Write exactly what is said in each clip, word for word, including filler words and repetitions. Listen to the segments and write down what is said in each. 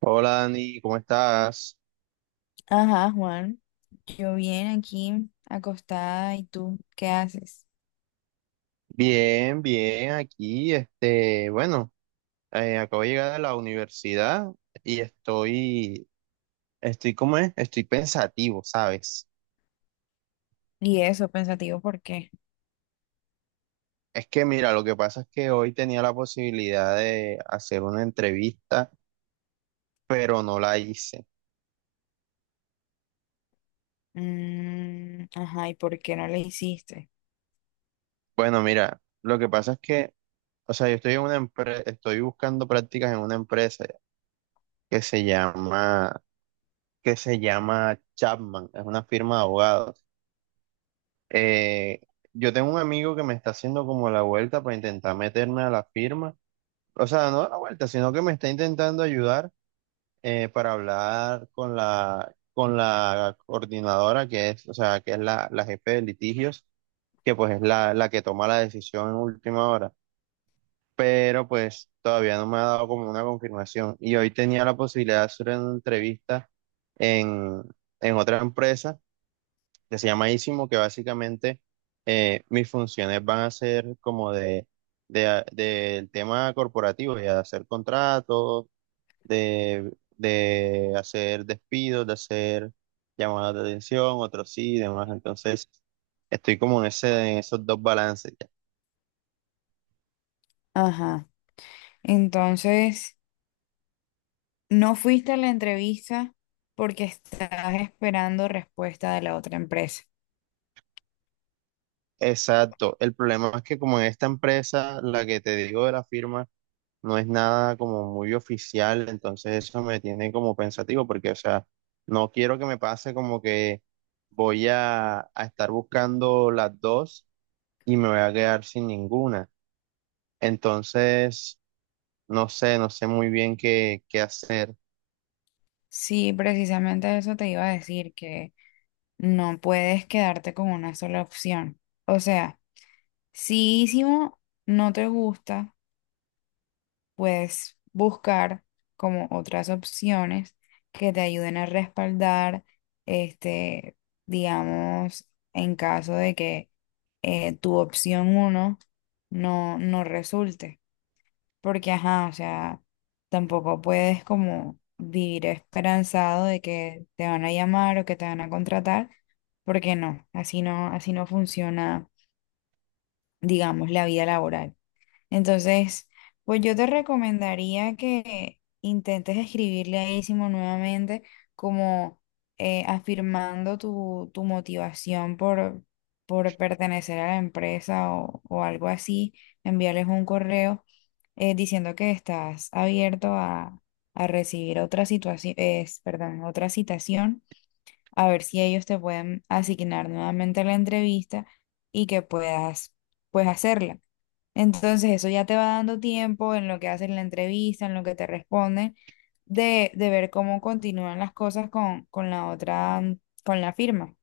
Hola Dani, ¿cómo estás? Ajá, Juan. Yo bien aquí, acostada, ¿y tú qué haces? Bien, bien, aquí, este, bueno, eh, acabo de llegar a la universidad y estoy, estoy, ¿cómo es? Estoy pensativo, ¿sabes? Y eso, pensativo, ¿por qué? Es que mira, lo que pasa es que hoy tenía la posibilidad de hacer una entrevista, pero no la hice. Mm, ajá, ¿y por qué no le hiciste? Bueno, mira, lo que pasa es que, o sea, yo estoy en una empresa, estoy buscando prácticas en una empresa que se llama, que se llama Chapman, es una firma de abogados. Eh, yo tengo un amigo que me está haciendo como la vuelta para intentar meterme a la firma. O sea, no a la vuelta, sino que me está intentando ayudar eh, para hablar con la, con la coordinadora que es, o sea, que es la, la jefe de litigios, que pues es la, la que toma la decisión en última hora. Pero pues todavía no me ha dado como una confirmación. Y hoy tenía la posibilidad de hacer una entrevista en, en otra empresa que se llama Isimo, que básicamente eh, mis funciones van a ser como de, de, a- del tema corporativo, ya de hacer contratos, de, de hacer despidos, de hacer llamadas de atención, otros sí y demás. Entonces, estoy como en ese, en esos dos balances. Ya. Ajá. Entonces, no fuiste a la entrevista porque estás esperando respuesta de la otra empresa. Exacto. El problema es que como en esta empresa, la que te digo de la firma, no es nada como muy oficial, entonces eso me tiene como pensativo porque, o sea, no quiero que me pase como que voy a, a estar buscando las dos y me voy a quedar sin ninguna. Entonces, no sé, no sé muy bien qué, qué hacer. Sí, precisamente eso te iba a decir, que no puedes quedarte con una sola opción. O sea, si Ísimo no te gusta, puedes buscar como otras opciones que te ayuden a respaldar, este, digamos, en caso de que eh, tu opción uno no, no resulte. Porque, ajá, o sea, tampoco puedes como vivir esperanzado de que te van a llamar o que te van a contratar, porque no, así no, así no funciona, digamos, la vida laboral. Entonces, pues yo te recomendaría que intentes escribirle a Isimo nuevamente, como eh, afirmando tu, tu motivación por, por pertenecer a la empresa o, o algo así, enviarles un correo eh, diciendo que estás abierto a, a recibir otra situación, es, perdón, otra citación, a ver si ellos te pueden asignar nuevamente la entrevista y que puedas, pues, hacerla. Entonces eso ya te va dando tiempo en lo que hacen la entrevista, en lo que te responden, de, de ver cómo continúan las cosas con, con la otra, mm, con la firma.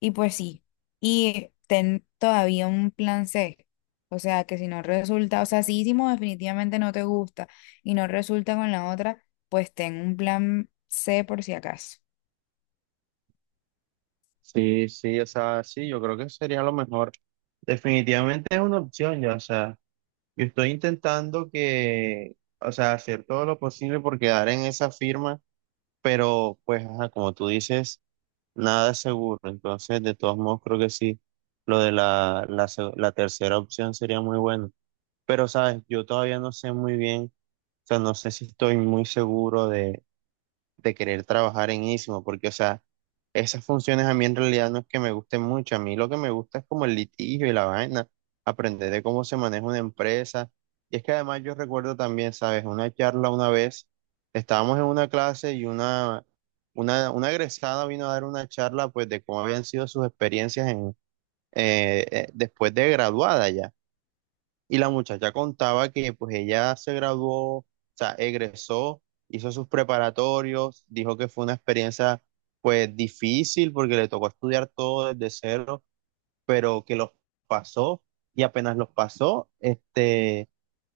Y pues sí, y ten todavía un plan C. O sea, que si no resulta, o sea, si hicimos definitivamente no te gusta y no resulta con la otra, pues ten un plan C por si acaso. Sí, sí, o sea, sí, yo creo que sería lo mejor. Definitivamente es una opción ya, o sea, yo estoy intentando que, o sea, hacer todo lo posible por quedar en esa firma, pero pues, ajá, como tú dices. Nada es seguro, entonces de todos modos creo que sí, lo de la, la, se- la tercera opción sería muy bueno. Pero sabes, yo todavía no sé muy bien, o sea, no sé si estoy muy seguro de querer trabajar en ISMO, porque, o sea, esas funciones a mí en realidad no es que me gusten mucho, a mí lo que me gusta es como el litigio y la vaina, aprender de cómo se maneja una empresa. Y es que además yo recuerdo también, ¿sabes? Una charla una vez, estábamos en una clase y una, una, una egresada vino a dar una charla pues de cómo habían sido sus experiencias en, eh, eh, después de graduada ya. Y la muchacha contaba que pues ella se graduó, o sea, egresó, hizo sus preparatorios, dijo que fue una experiencia pues difícil porque le tocó estudiar todo desde cero, pero que los pasó y apenas los pasó, este,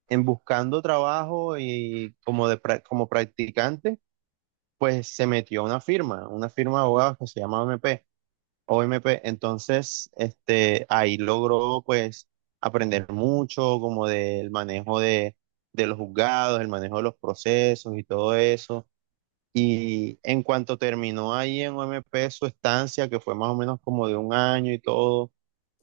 en buscando trabajo y como, de, pra- como practicante, pues se metió a una firma, una firma de abogados que se llama O M P o M P. entonces, este, ahí logró pues aprender mucho como del manejo de, de los juzgados, el manejo de los procesos y todo eso. Y en cuanto terminó ahí en O M P su estancia, que fue más o menos como de un año y todo,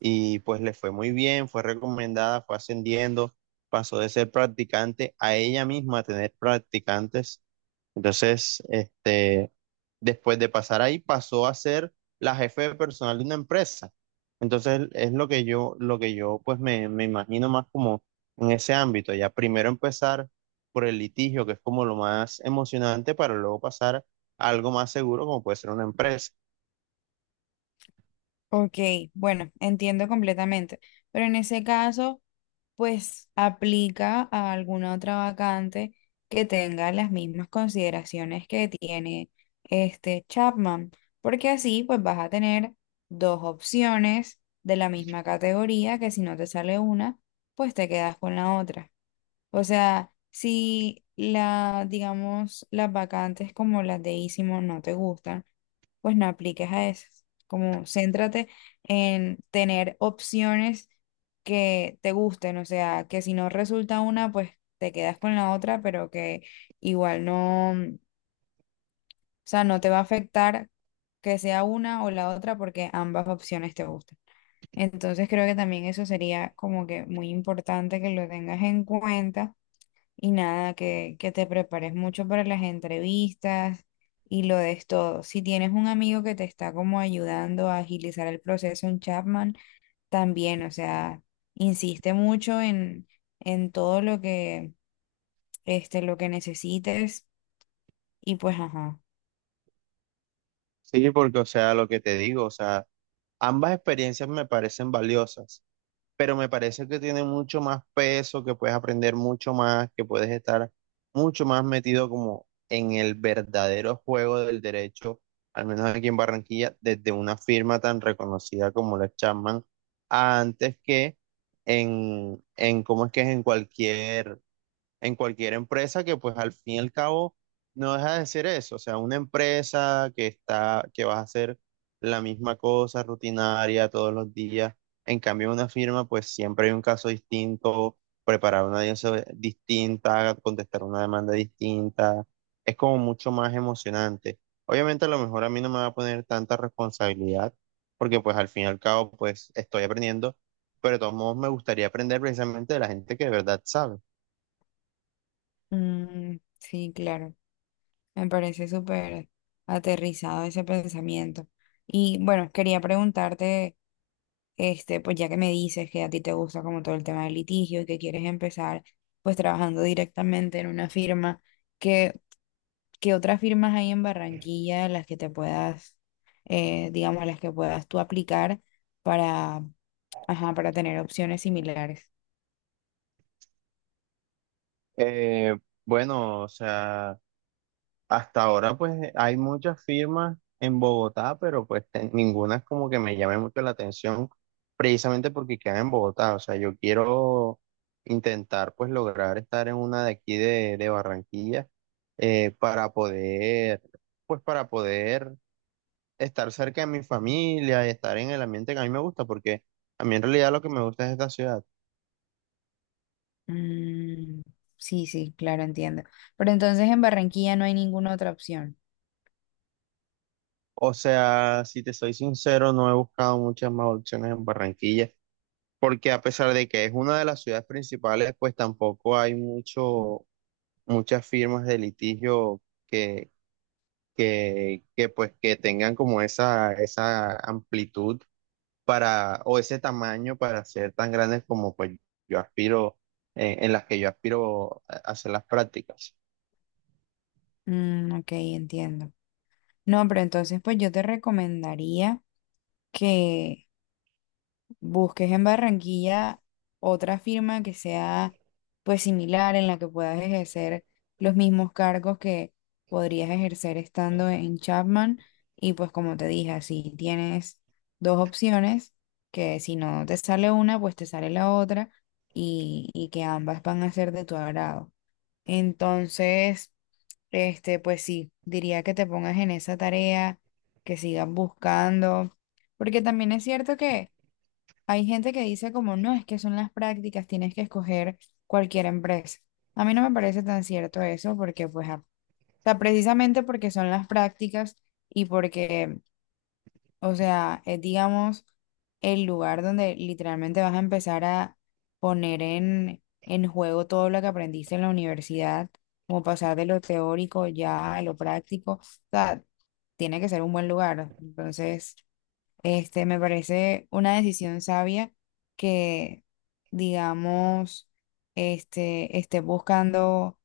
y pues le fue muy bien, fue recomendada, fue ascendiendo, pasó de ser practicante a ella misma a tener practicantes entonces, este, después de pasar ahí, pasó a ser la jefe de personal de una empresa. Entonces, es lo que yo, lo que yo pues me, me imagino más como en ese ámbito. Ya primero empezar por el litigio, que es como lo más emocionante, para luego pasar a algo más seguro, como puede ser una empresa. Ok, bueno, entiendo completamente. Pero en ese caso, pues aplica a alguna otra vacante que tenga las mismas consideraciones que tiene este Chapman, porque así pues vas a tener dos opciones de la misma categoría que si no te sale una, pues te quedas con la otra. O sea, si la, digamos, las vacantes como las de Isimo no te gustan, pues no apliques a esas. Como céntrate en tener opciones que te gusten, o sea, que si no resulta una, pues te quedas con la otra, pero que igual no, mm, o sea, no te va a afectar que sea una o la otra porque ambas opciones te gustan. Entonces creo que también eso sería como que muy importante que lo tengas en cuenta y nada, que, que te prepares mucho para las entrevistas y lo des todo. Si tienes un amigo que te está como ayudando a agilizar el proceso, un Chapman, también, o sea, insiste mucho en, en todo lo que, este, lo que necesites y pues, ajá. Sí, porque, o sea, lo que te digo, o sea, ambas experiencias me parecen valiosas. Pero me parece que tiene mucho más peso, que puedes aprender mucho más, que puedes estar mucho más metido como en el verdadero juego del derecho, al menos aquí en Barranquilla, desde una firma tan reconocida como la Chapman, antes que en, en cómo es que es en cualquier en cualquier empresa que pues al fin y al cabo no deja de ser eso, o sea, una empresa que está, que vas a hacer la misma cosa rutinaria todos los días, en cambio en una firma pues siempre hay un caso distinto, preparar una audiencia distinta, contestar una demanda distinta, es como mucho más emocionante. Obviamente a lo mejor a mí no me va a poner tanta responsabilidad, porque pues al fin y al cabo pues estoy aprendiendo, pero de todos modos me gustaría aprender precisamente de la gente que de verdad sabe. Mm, sí, claro, me parece súper aterrizado ese pensamiento. Y bueno, quería preguntarte. Este, pues ya que me dices que a ti te gusta como todo el tema del litigio y que quieres empezar pues trabajando directamente en una firma, ¿qué, qué otras firmas hay en Barranquilla en las que te puedas, eh, digamos, a las que puedas tú aplicar para, ajá, para tener opciones similares? Eh, bueno, o sea, hasta ahora pues hay muchas firmas en Bogotá, pero pues te- ninguna es como que me llame mucho la atención, precisamente porque quedan en Bogotá. O sea, yo quiero intentar pues lograr estar en una de aquí de, de Barranquilla eh, para poder, pues para poder estar cerca de mi familia y estar en el ambiente que a mí me gusta, porque a mí en realidad lo que me gusta es esta ciudad. Mm, sí, sí, claro, entiendo. Pero entonces en Barranquilla no hay ninguna otra opción. O sea, si te soy sincero, no he buscado muchas más opciones en Barranquilla, porque a pesar de que es una de las ciudades principales, pues tampoco hay mucho, muchas firmas de litigio que, que, que pues que tengan como esa, esa amplitud para, o ese tamaño para ser tan grandes como pues yo aspiro, eh, en las que yo aspiro a hacer las prácticas. Mm, ok, entiendo. No, pero entonces pues yo te recomendaría que busques en Barranquilla otra firma que sea pues similar en la que puedas ejercer los mismos cargos que podrías ejercer estando en Chapman y pues como te dije, así tienes dos opciones que si no te sale una, pues te sale la otra y, y que ambas van a ser de tu agrado. Entonces, este, pues sí, diría que te pongas en esa tarea, que sigas buscando, porque también es cierto que hay gente que dice como, no, es que son las prácticas, tienes que escoger cualquier empresa. A mí no me parece tan cierto eso porque, pues, ah, o sea, precisamente porque son las prácticas y porque, o sea, es, digamos, el lugar donde literalmente vas a empezar a poner en, en juego todo lo que aprendiste en la universidad, como pasar de lo teórico ya a lo práctico. O sea, tiene que ser un buen lugar. Entonces, este, me parece una decisión sabia que, digamos, este, esté buscando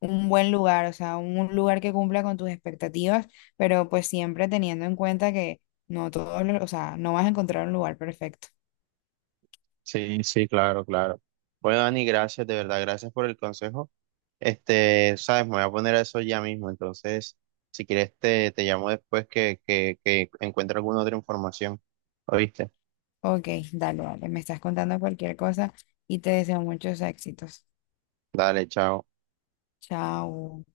un buen lugar, o sea, un un lugar que cumpla con tus expectativas, pero pues siempre teniendo en cuenta que no todo, o sea, no vas a encontrar un lugar perfecto. Sí, sí, claro, claro. Bueno, Dani, gracias, de verdad, gracias por el consejo. Este, sabes, me voy a poner a eso ya mismo. Entonces, si quieres, te, te llamo después que, que, que encuentre alguna otra información. ¿Oíste? Ok, dale, dale, me estás contando cualquier cosa y te deseo muchos éxitos. Dale, chao. Chao.